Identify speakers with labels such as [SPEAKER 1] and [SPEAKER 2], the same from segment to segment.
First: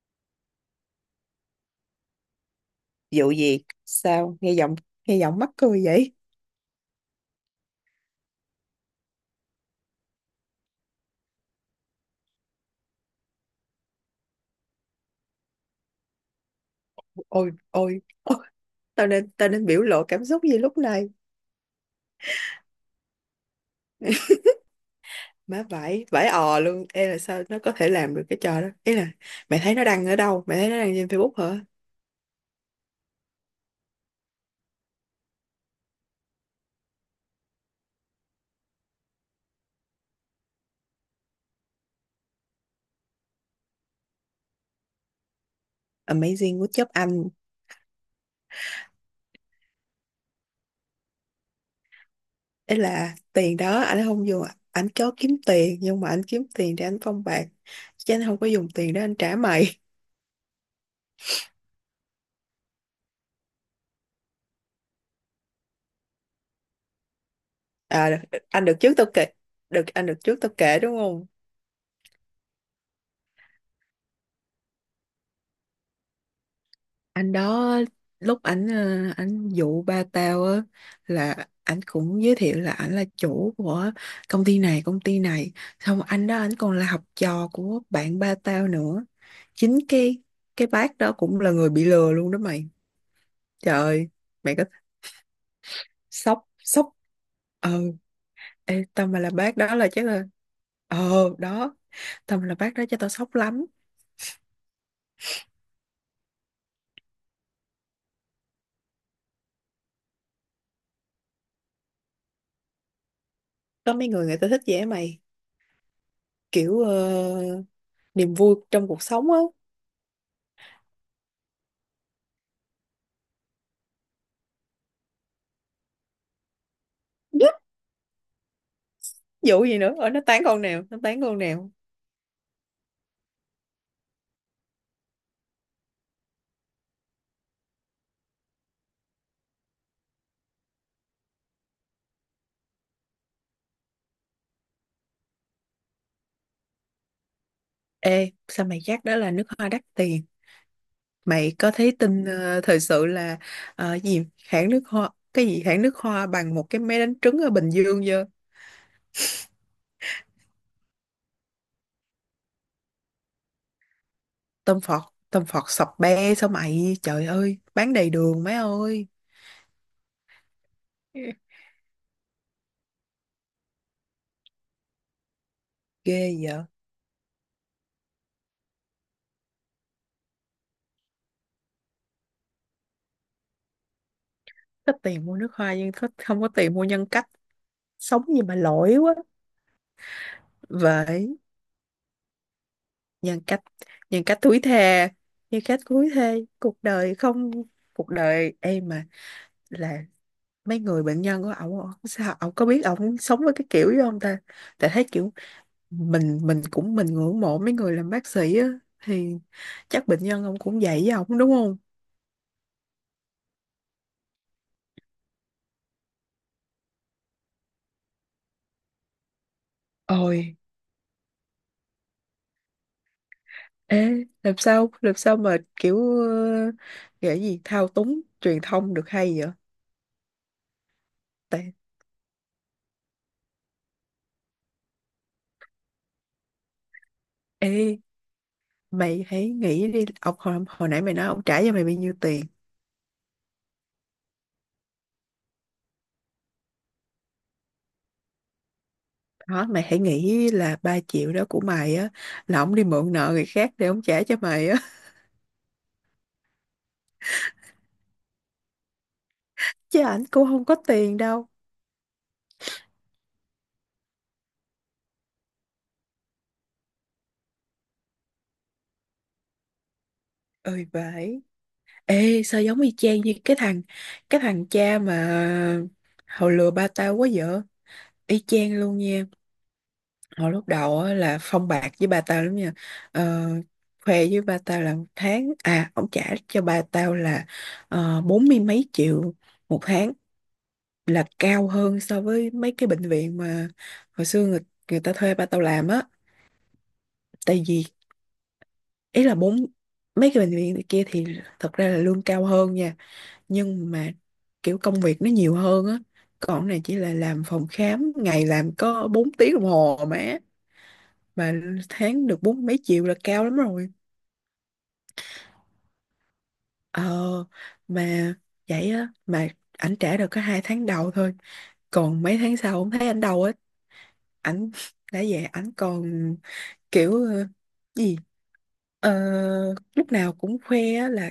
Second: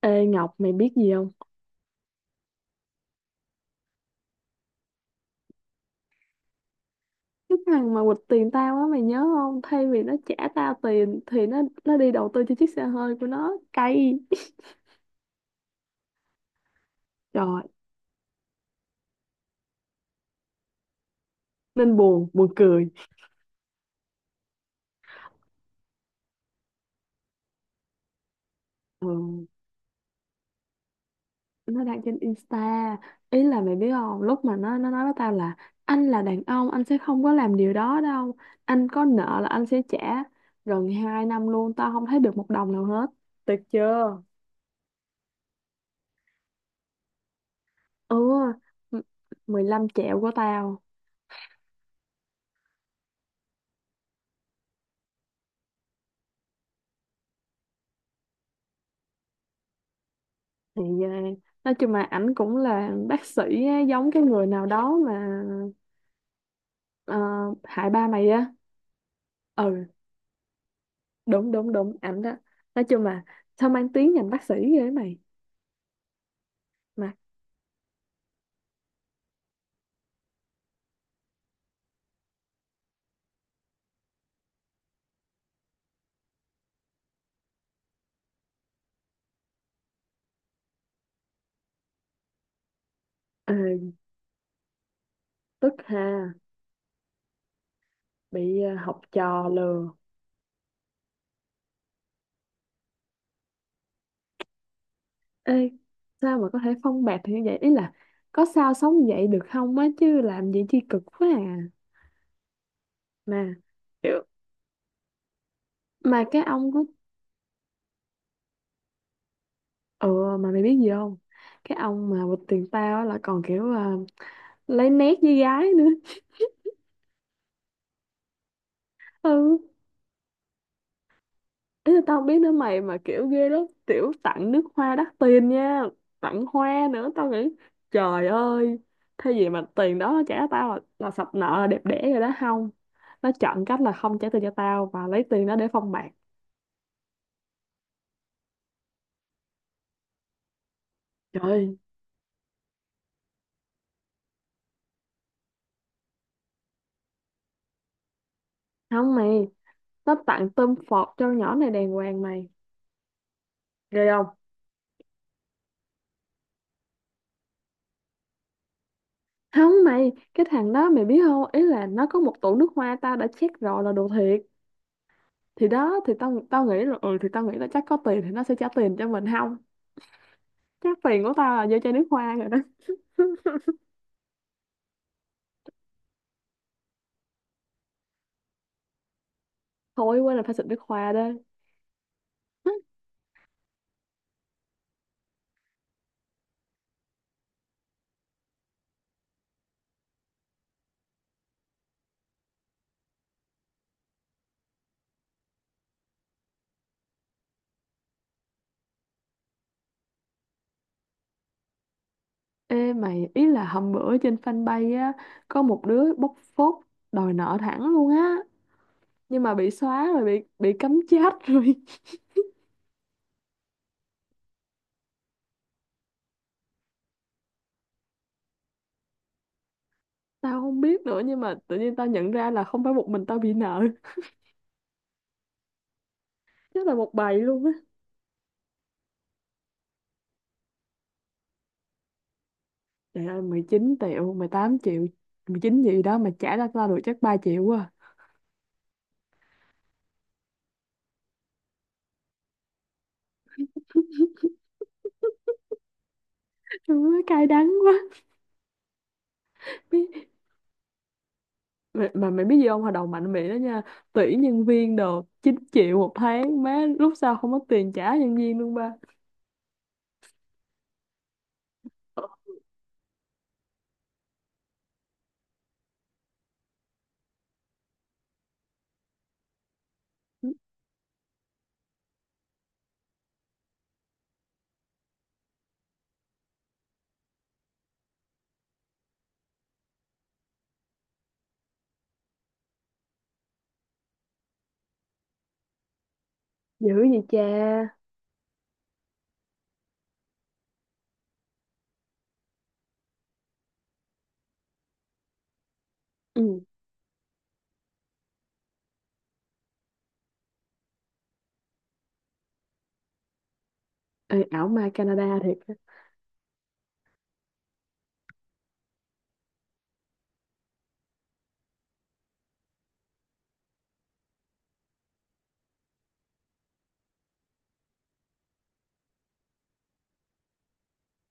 [SPEAKER 1] Ê Ngọc, mày biết gì không?
[SPEAKER 2] Vụ gì? Sao? Nghe giọng mắc cười vậy?
[SPEAKER 1] Cái thằng mà quỵt tiền tao á, mày nhớ không? Thay vì nó trả tao tiền thì nó đi đầu tư cho chiếc xe hơi của nó, cay.
[SPEAKER 2] Ôi,
[SPEAKER 1] Trời,
[SPEAKER 2] ôi, ôi, tao nên biểu lộ cảm xúc gì lúc này?
[SPEAKER 1] nên buồn, buồn cười.
[SPEAKER 2] Má vãi, vãi ò luôn. Ê, là sao nó có thể làm được cái trò đó? Ý là
[SPEAKER 1] Ừ,
[SPEAKER 2] mày thấy nó đăng ở đâu? Mày thấy nó đăng trên Facebook hả?
[SPEAKER 1] nó đăng trên Insta. Ý là mày biết không? Lúc mà nó nói với tao là anh là đàn ông, anh sẽ không có làm điều đó đâu. Anh có nợ là anh sẽ trả. Gần 2 năm luôn tao không thấy được một đồng nào hết. Tuyệt chưa?
[SPEAKER 2] Amazing của job anh.
[SPEAKER 1] Ừ, m- 15 triệu của tao.
[SPEAKER 2] Ý là tiền đó anh không dùng, anh có kiếm tiền nhưng mà anh kiếm tiền để anh phong bạc. Chứ anh không có dùng tiền để anh trả mày.
[SPEAKER 1] thì ờ, nói chung là ảnh cũng là bác sĩ á, giống cái người nào đó mà, ờ, hại ba
[SPEAKER 2] À,
[SPEAKER 1] mày á.
[SPEAKER 2] anh được trước tao kể. Được
[SPEAKER 1] Ừ,
[SPEAKER 2] anh được trước tao kể đúng không?
[SPEAKER 1] đúng đúng đúng, ảnh đó. Nói chung là sao mang tiếng ngành bác sĩ ghê ấy mày, mà
[SPEAKER 2] Anh đó, lúc ảnh ảnh dụ ba tao á, là ảnh cũng giới thiệu là ảnh là chủ của công ty này. Xong anh đó ảnh còn là học trò của bạn ba tao nữa. Chính cái bác đó cũng là người bị lừa luôn đó mày.
[SPEAKER 1] ờ,
[SPEAKER 2] Trời ơi, mày có
[SPEAKER 1] tức ha.
[SPEAKER 2] sốc sốc ờ
[SPEAKER 1] Bị,
[SPEAKER 2] ê,
[SPEAKER 1] học
[SPEAKER 2] tao mà là
[SPEAKER 1] trò
[SPEAKER 2] bác đó là
[SPEAKER 1] lừa.
[SPEAKER 2] chắc là ờ đó, tao mà là bác đó cho tao sốc lắm.
[SPEAKER 1] Ê, sao mà có thể phong bạt thì như vậy, ý là có sao sống vậy được không á, chứ làm gì chi cực quá à. Mà
[SPEAKER 2] Có mấy
[SPEAKER 1] kiểu,
[SPEAKER 2] người người ta thích vậy á mày,
[SPEAKER 1] mà cái ông.
[SPEAKER 2] kiểu niềm vui trong cuộc sống á.
[SPEAKER 1] Ừ, mà mày biết gì không? Cái ông mà bịt tiền tao á là còn kiểu à, lấy nét với gái nữa. Ừ.
[SPEAKER 2] Vụ gì nữa ở nó tán con nào, nó tán con nào?
[SPEAKER 1] Ý là tao không biết nữa mày, mà kiểu ghê lắm. Tiểu tặng nước hoa đắt tiền nha. Tặng hoa nữa, tao nghĩ trời ơi. Thế gì mà tiền đó nó trả tao là sập nợ là đẹp đẽ rồi đó không? Nó chọn cách là không trả tiền cho tao và lấy tiền đó để phong bạc.
[SPEAKER 2] Ê, sao mày chắc đó là nước hoa đắt tiền? Mày có
[SPEAKER 1] Trời.
[SPEAKER 2] thấy tin thời sự là gì hãng nước hoa, cái gì hãng nước hoa bằng một cái máy đánh trứng ở Bình Dương chưa?
[SPEAKER 1] Không mày, nó tặng tôm phọt cho nhỏ này đàng hoàng mày. Ghê không?
[SPEAKER 2] Tôm phọt, tôm phọt sập be sao mày, trời ơi, bán đầy đường mấy ơi.
[SPEAKER 1] Không mày, cái thằng đó mày biết không, ý là nó có một tủ nước hoa, tao đã check rồi là đồ thiệt. Thì đó, thì
[SPEAKER 2] Ghê
[SPEAKER 1] tao
[SPEAKER 2] vậy.
[SPEAKER 1] tao nghĩ là ừ, thì tao nghĩ là chắc có tiền thì nó sẽ trả tiền cho mình, không, chắc tiền của tao là vô chai nước hoa rồi đó.
[SPEAKER 2] Có tiền mua nước hoa nhưng không có tiền mua nhân cách. Sống gì mà lỗi quá
[SPEAKER 1] Thôi quên, là phải xịt nước hoa đó.
[SPEAKER 2] vậy. Nhân cách, thúi thề, cuộc đời không, cuộc đời em mà là mấy người bệnh nhân của ổng, ổng sao ổng có biết ổng sống với cái kiểu đó không ta. Tại thấy kiểu mình ngưỡng mộ mấy người làm bác sĩ á, thì chắc bệnh nhân ông cũng vậy với ổng đúng không.
[SPEAKER 1] Ê mày, ý là hôm bữa trên fanpage á có một đứa bóc phốt, đòi nợ thẳng luôn á, nhưng mà bị xóa rồi,
[SPEAKER 2] Ôi.
[SPEAKER 1] bị cấm chat rồi.
[SPEAKER 2] Ê, làm sao mà kiểu ờ, gọi gì thao túng truyền thông được hay vậy?
[SPEAKER 1] Tao không biết nữa, nhưng mà
[SPEAKER 2] Tại
[SPEAKER 1] tự nhiên tao nhận ra là không phải một mình tao bị nợ, chắc là một bầy luôn á.
[SPEAKER 2] ê, mày hãy nghĩ đi ông hồi nãy mày nói ông trả cho mày bao nhiêu tiền.
[SPEAKER 1] Trời ơi, 19 triệu, 18 triệu, 19 gì đó, mà trả ra tao được chắc 3 triệu à.
[SPEAKER 2] Đó, mày hãy nghĩ là 3 triệu đó của mày á, là ổng đi mượn nợ người khác để ổng trả cho mày á.
[SPEAKER 1] Trời ơi, cay đắng quá.
[SPEAKER 2] Chứ ảnh
[SPEAKER 1] Mày-
[SPEAKER 2] cũng không có tiền đâu.
[SPEAKER 1] mà mày biết gì không, hồi đầu mạnh miệng đó nha, tuyển nhân viên đồ 9 triệu một tháng, má, lúc sau không có tiền trả nhân viên luôn ba.
[SPEAKER 2] Ơi, vậy. Ê sao giống y chang như cái thằng cha mà hồi lừa ba tao quá vậy. Y chang luôn nha. Hồi lúc đầu á là phong bạc với ba tao lắm nha. ờ, Khoe với ba tao là một tháng à, ổng trả cho ba tao là bốn mươi mấy triệu một tháng, là cao hơn so với mấy cái bệnh viện mà hồi xưa người ta thuê ba tao làm á.
[SPEAKER 1] Dữ vậy cha.
[SPEAKER 2] Tại vì, ý là bốn, mấy cái bệnh viện này kia thì thật ra là lương cao hơn nha, nhưng mà kiểu công việc nó nhiều hơn á. Còn
[SPEAKER 1] Ừ.
[SPEAKER 2] cái này chỉ là làm phòng khám, ngày làm có 4 tiếng đồng hồ mà tháng được bốn mấy triệu là cao lắm rồi.
[SPEAKER 1] Ê, ảo ma Canada thiệt rồi.
[SPEAKER 2] ờ mà vậy á, mà ảnh trả được có 2 tháng đầu thôi, còn mấy tháng sau không thấy ảnh đâu á. Ảnh đã về, ảnh còn kiểu gì, Ờ, lúc nào cũng khoe á là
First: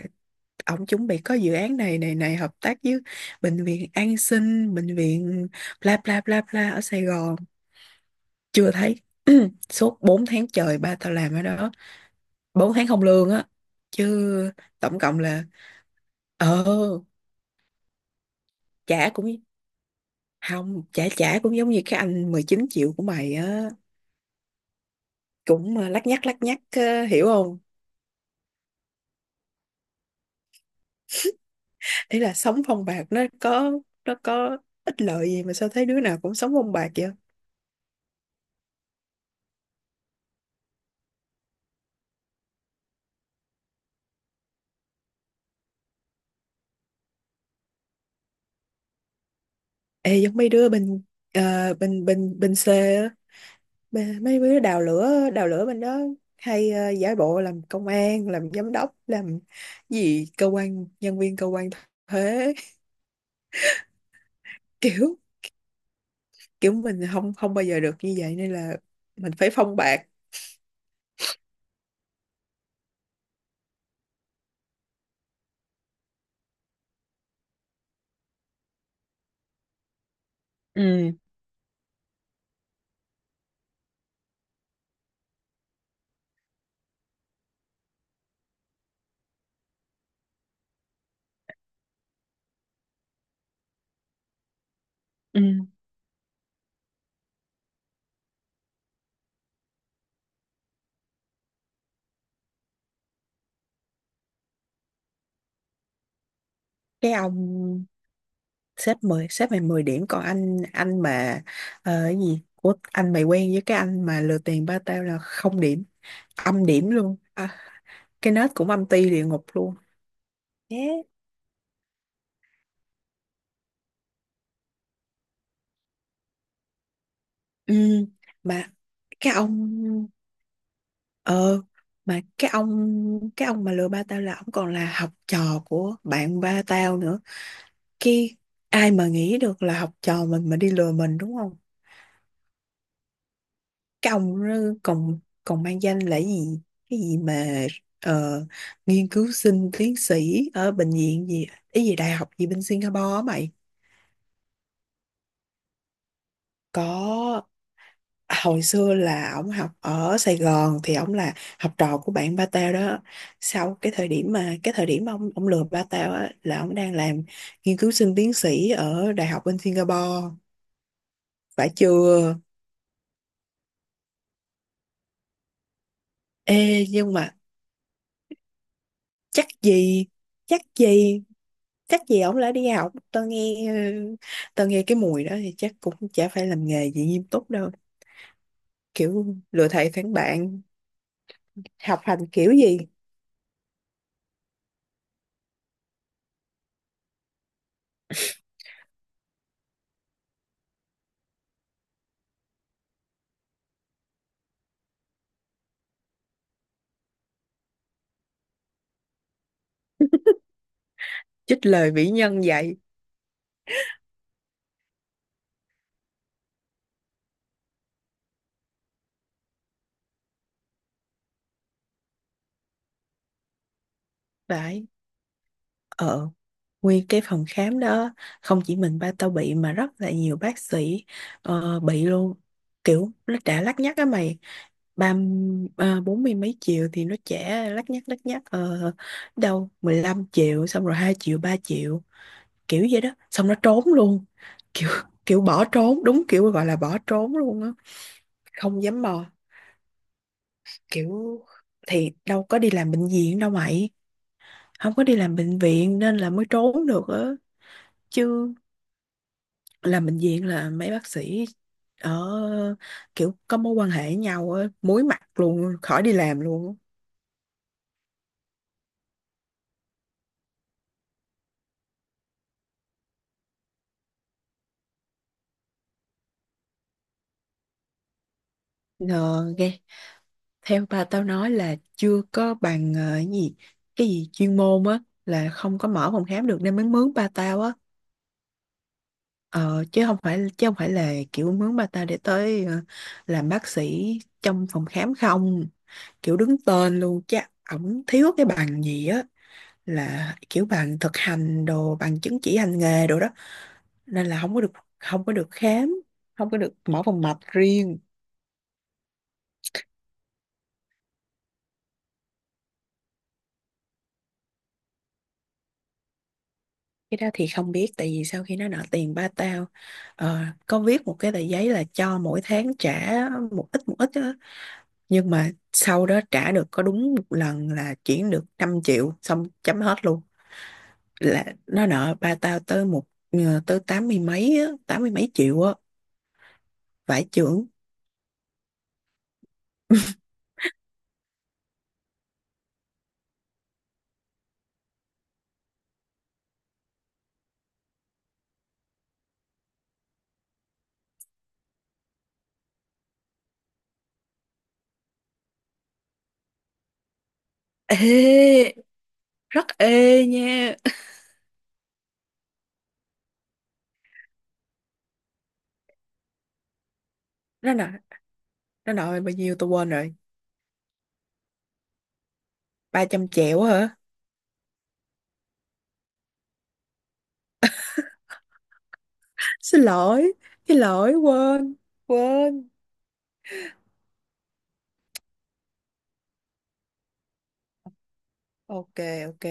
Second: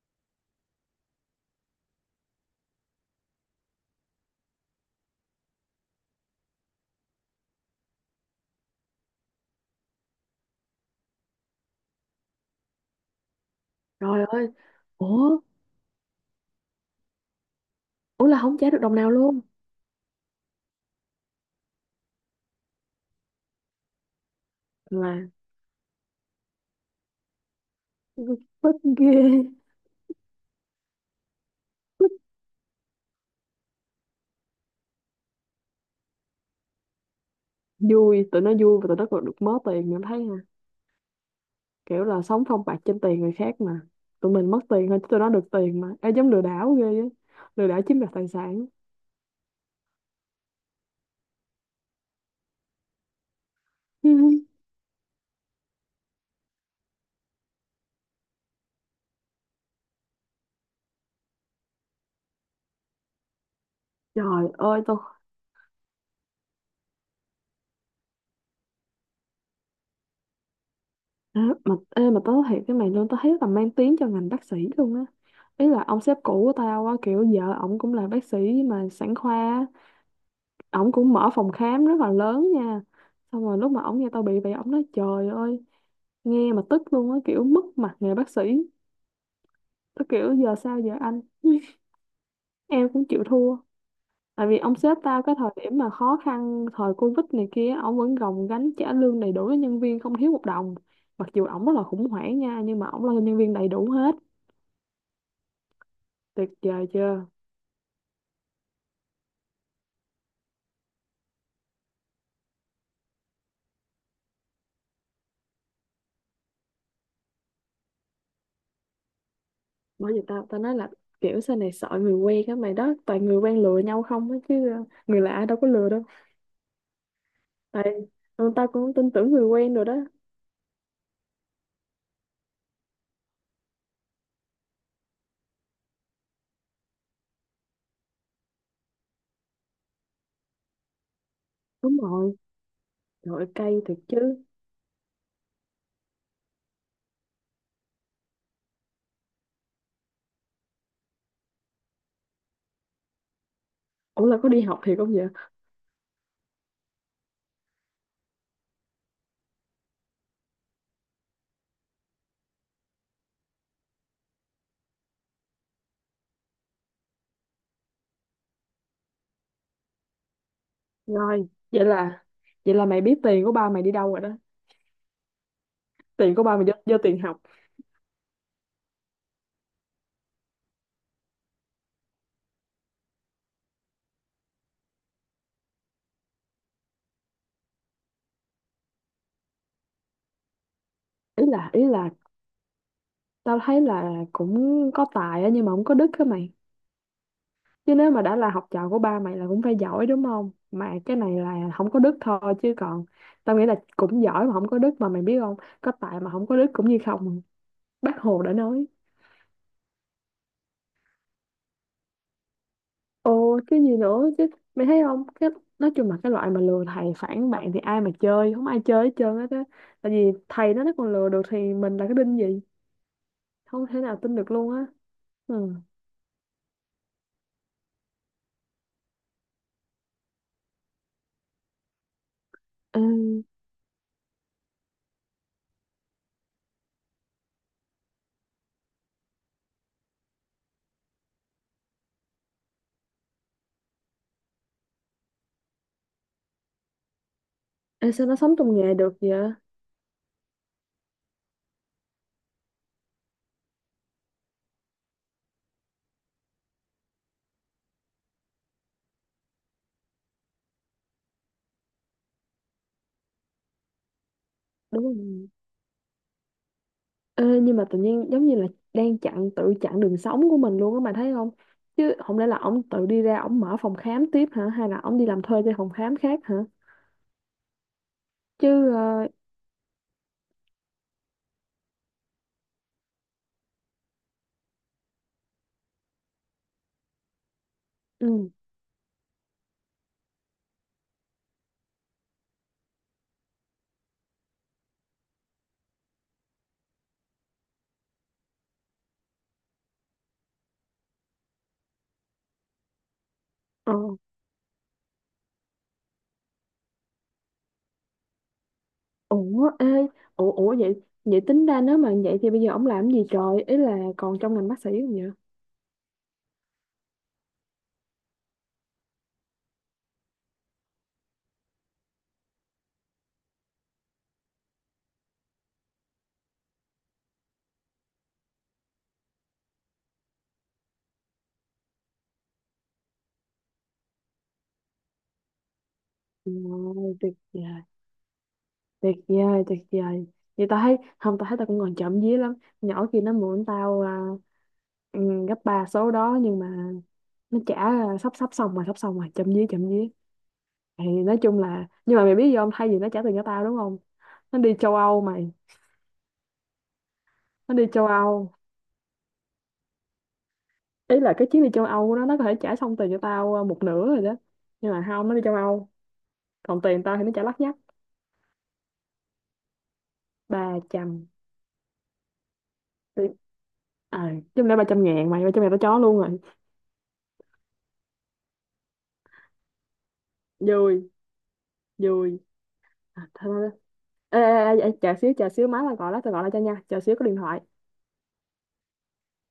[SPEAKER 2] ổng chuẩn bị có dự án này này này hợp tác với bệnh viện An Sinh, bệnh viện bla bla bla bla ở Sài Gòn. Chưa thấy. Suốt 4 tháng trời ba tao làm ở đó, 4 tháng không lương á,
[SPEAKER 1] Trời ơi.
[SPEAKER 2] chứ tổng cộng
[SPEAKER 1] Ủa,
[SPEAKER 2] là ờ
[SPEAKER 1] ủa là không trả được đồng nào
[SPEAKER 2] trả cũng
[SPEAKER 1] luôn.
[SPEAKER 2] không trả, trả cũng giống như cái anh 19 triệu của mày á,
[SPEAKER 1] Là
[SPEAKER 2] cũng lắc nhắc, lắc nhắc hiểu không.
[SPEAKER 1] tức ghê, tức.
[SPEAKER 2] Ý là sống phong bạc nó có ích lợi gì mà sao thấy đứa nào cũng sống phong bạc vậy.
[SPEAKER 1] Vui, tụi nó vui và tụi nó còn được mớ tiền nữa thấy, kiểu là sống phong bạc trên tiền người khác mà, tụi mình mất tiền thôi chứ tụi nó được tiền mà. Ê, giống lừa đảo ghê á, lừa đảo chiếm đoạt tài sản.
[SPEAKER 2] Ê giống mấy đứa bên bên C á, mấy đứa đào lửa, đào lửa bên đó, hay giả bộ làm công an, làm giám đốc, làm gì cơ quan, nhân viên cơ quan thuế.
[SPEAKER 1] Trời ơi tôi.
[SPEAKER 2] Kiểu, kiểu mình không, không bao giờ được như vậy nên là mình phải phong bạc.
[SPEAKER 1] Ê, mà tớ nói thiệt cái mày luôn, tao thấy là mang tiếng cho ngành bác sĩ luôn á. Ý là ông sếp cũ của tao á, kiểu vợ ổng cũng là bác sĩ mà sản khoa á. Ổng
[SPEAKER 2] Ừ,
[SPEAKER 1] cũng mở phòng khám rất là lớn nha. Xong rồi lúc mà ổng nghe tao bị vậy, ổng nói trời ơi, nghe mà tức luôn á, kiểu mất mặt nghề bác sĩ. Tao kiểu giờ sao giờ anh em cũng chịu thua. Tại vì ông sếp tao cái
[SPEAKER 2] ừ.
[SPEAKER 1] thời điểm mà khó khăn thời Covid này kia, ông vẫn gồng gánh trả lương đầy đủ cho nhân viên, không thiếu một đồng. Mặc dù ổng rất là khủng hoảng nha, nhưng mà ổng lo cho nhân viên đầy đủ hết. Tuyệt vời
[SPEAKER 2] Cái
[SPEAKER 1] chưa.
[SPEAKER 2] ông sếp, mười sếp mày 10 điểm, còn anh, mà cái gì của anh mày quen với cái anh mà lừa tiền ba tao là không điểm, âm điểm luôn à, cái nết cũng âm ti địa ngục luôn.
[SPEAKER 1] Bởi vì tao tao nói
[SPEAKER 2] Thế.
[SPEAKER 1] là kiểu sau này sợ người quen á mày, đó toàn người quen lừa nhau không á, chứ người lạ đâu có lừa đâu.
[SPEAKER 2] Ừ,
[SPEAKER 1] Tại ừ, tao
[SPEAKER 2] mà
[SPEAKER 1] cũng tin tưởng
[SPEAKER 2] cái
[SPEAKER 1] người
[SPEAKER 2] ông
[SPEAKER 1] quen rồi đó.
[SPEAKER 2] ờ mà cái ông mà lừa ba tao là ông còn là học trò của bạn ba tao nữa kia. Ai mà nghĩ được là học trò mình mà đi lừa mình đúng không.
[SPEAKER 1] Đúng rồi. Trời ơi, cay thiệt
[SPEAKER 2] Cái
[SPEAKER 1] chứ.
[SPEAKER 2] ông đó còn, mang danh là gì, cái gì mà ờ, nghiên cứu sinh tiến sĩ ở bệnh viện gì, cái gì đại học gì bên Singapore á mày.
[SPEAKER 1] Ủa là có đi học thiệt không vậy.
[SPEAKER 2] Có, hồi xưa là ổng học ở Sài Gòn thì ổng là học trò của bạn ba tao đó. Sau cái thời điểm mà, cái thời điểm mà ông lừa ba tao á là ổng đang làm nghiên cứu sinh tiến sĩ ở đại học bên Singapore.
[SPEAKER 1] Rồi
[SPEAKER 2] Phải
[SPEAKER 1] vậy là,
[SPEAKER 2] chưa.
[SPEAKER 1] vậy là mày biết tiền của ba mày đi đâu rồi đó, tiền của ba mày do,
[SPEAKER 2] Ê
[SPEAKER 1] do
[SPEAKER 2] nhưng
[SPEAKER 1] tiền
[SPEAKER 2] mà,
[SPEAKER 1] học.
[SPEAKER 2] chắc gì, chắc gì, chắc gì ổng đã đi học. Tao nghe tao nghe cái mùi đó thì chắc cũng chả phải làm nghề gì nghiêm túc đâu, kiểu lừa thầy phản bạn,
[SPEAKER 1] Ý là, ý
[SPEAKER 2] học
[SPEAKER 1] là
[SPEAKER 2] hành kiểu gì.
[SPEAKER 1] tao thấy là cũng có tài á, nhưng mà không có đức á mày. Chứ nếu mà đã là học trò của ba mày là cũng phải giỏi đúng không? Mà cái này là không có đức thôi, chứ còn tao nghĩ là cũng giỏi, mà không có đức mà mày biết không? Có tài mà không có đức cũng như không. Bác Hồ đã nói.
[SPEAKER 2] Trích lời vĩ nhân vậy.
[SPEAKER 1] Ồ, cái gì nữa chứ, mày thấy không? Cái, nói chung là cái loại mà lừa thầy phản bạn thì ai mà chơi, không ai chơi hết trơn hết á. Tại vì thầy nó còn lừa được thì mình là cái đinh gì? Không thể nào tin được luôn
[SPEAKER 2] Phải.
[SPEAKER 1] á. Ừ.
[SPEAKER 2] ờ Nguyên cái phòng khám đó không chỉ mình ba tao bị, mà rất là nhiều bác sĩ bị luôn.
[SPEAKER 1] Ê,
[SPEAKER 2] Kiểu nó đã lắt nhắt á mày. ba bốn mươi mấy triệu thì nó trả lắt nhắt, lắt nhắt đâu 15 triệu, xong rồi 2 triệu, 3 triệu, kiểu vậy đó, xong nó trốn luôn. Kiểu, kiểu bỏ trốn, đúng kiểu gọi là bỏ trốn luôn á.
[SPEAKER 1] sao nó sống trong
[SPEAKER 2] Không
[SPEAKER 1] nghề
[SPEAKER 2] dám
[SPEAKER 1] được
[SPEAKER 2] mò.
[SPEAKER 1] vậy?
[SPEAKER 2] Kiểu thì đâu có đi làm bệnh viện đâu mày, không có đi làm bệnh viện nên là mới trốn được á. Chứ làm bệnh viện là mấy bác sĩ ở kiểu có mối quan hệ với nhau á, muối
[SPEAKER 1] Đúng
[SPEAKER 2] mặt
[SPEAKER 1] rồi.
[SPEAKER 2] luôn khỏi đi làm luôn á.
[SPEAKER 1] Ê, nhưng mà tự nhiên giống như là đang chặn, tự chặn đường sống của mình luôn á mà thấy không, chứ không lẽ là ổng tự đi ra ổng mở phòng khám tiếp hả, hay là ổng đi làm thuê cho phòng khám khác hả, chứ
[SPEAKER 2] Ờ, ghê. Theo ba tao nói là chưa có bằng cái gì, cái gì chuyên môn á, là không có mở phòng khám được nên mới mướn ba tao á.
[SPEAKER 1] ừ.
[SPEAKER 2] Ờ, chứ không phải là kiểu mướn bà ta để tới làm bác sĩ trong phòng khám không, kiểu đứng tên luôn. Chắc ổng thiếu cái bằng gì á, là kiểu bằng thực hành đồ, bằng chứng chỉ hành nghề đồ đó,
[SPEAKER 1] Ờ.
[SPEAKER 2] nên là không có được, không có được khám, không có được mở phòng mạch riêng.
[SPEAKER 1] Ủa ê, ủa ủa vậy, vậy tính ra nếu mà vậy thì bây giờ ổng làm cái gì trời, ý là còn trong ngành bác sĩ không vậy.
[SPEAKER 2] Cái đó thì không biết, tại vì sau khi nó nợ tiền ba tao ờ, có viết một cái tờ giấy là cho mỗi tháng trả một ít, một ít, nhưng mà sau đó trả được có đúng một lần là chuyển được 5 triệu, xong chấm hết luôn. Là nó nợ ba tao tới tới tám mươi mấy á, tám mươi mấy triệu á.
[SPEAKER 1] Ờ,
[SPEAKER 2] Vải
[SPEAKER 1] tuyệt
[SPEAKER 2] trưởng.
[SPEAKER 1] vời, tuyệt vời tuyệt vời. Vậy tao thấy không, tao thấy tao cũng còn chậm vía lắm. Nhỏ kia nó mượn tao à, ừ, gấp ba số đó, nhưng mà nó trả là sắp sắp xong rồi, sắp xong rồi, chậm dí chậm dí. Thì nói chung là, nhưng mà mày biết gì không, thay vì nó trả tiền cho tao đúng không, nó đi châu Âu mày, nó đi châu Âu.
[SPEAKER 2] Ê rất, ê nha.
[SPEAKER 1] Ý là cái chuyến đi châu Âu của nó có thể trả xong tiền cho tao một nửa rồi đó, nhưng mà không, nó đi châu Âu, còn tiền tao thì nó trả lắt
[SPEAKER 2] nó
[SPEAKER 1] nhắt.
[SPEAKER 2] nợ nó nợ bao nhiêu tôi quên rồi.
[SPEAKER 1] Ba trăm.
[SPEAKER 2] ba trăm
[SPEAKER 1] Tiền,
[SPEAKER 2] triệu hả?
[SPEAKER 1] à, chung là ba trăm ngàn mày, ba trăm ngàn tao chó luôn rồi.
[SPEAKER 2] Xin lỗi,
[SPEAKER 1] Vui.
[SPEAKER 2] quên,
[SPEAKER 1] Vui.
[SPEAKER 2] quên
[SPEAKER 1] À, thôi thôi, ê, ê, ê, ê, chờ xíu, chờ xíu, má tao gọi đó, tao gọi lại cho nha, chờ xíu, có điện thoại.
[SPEAKER 2] ok, OK.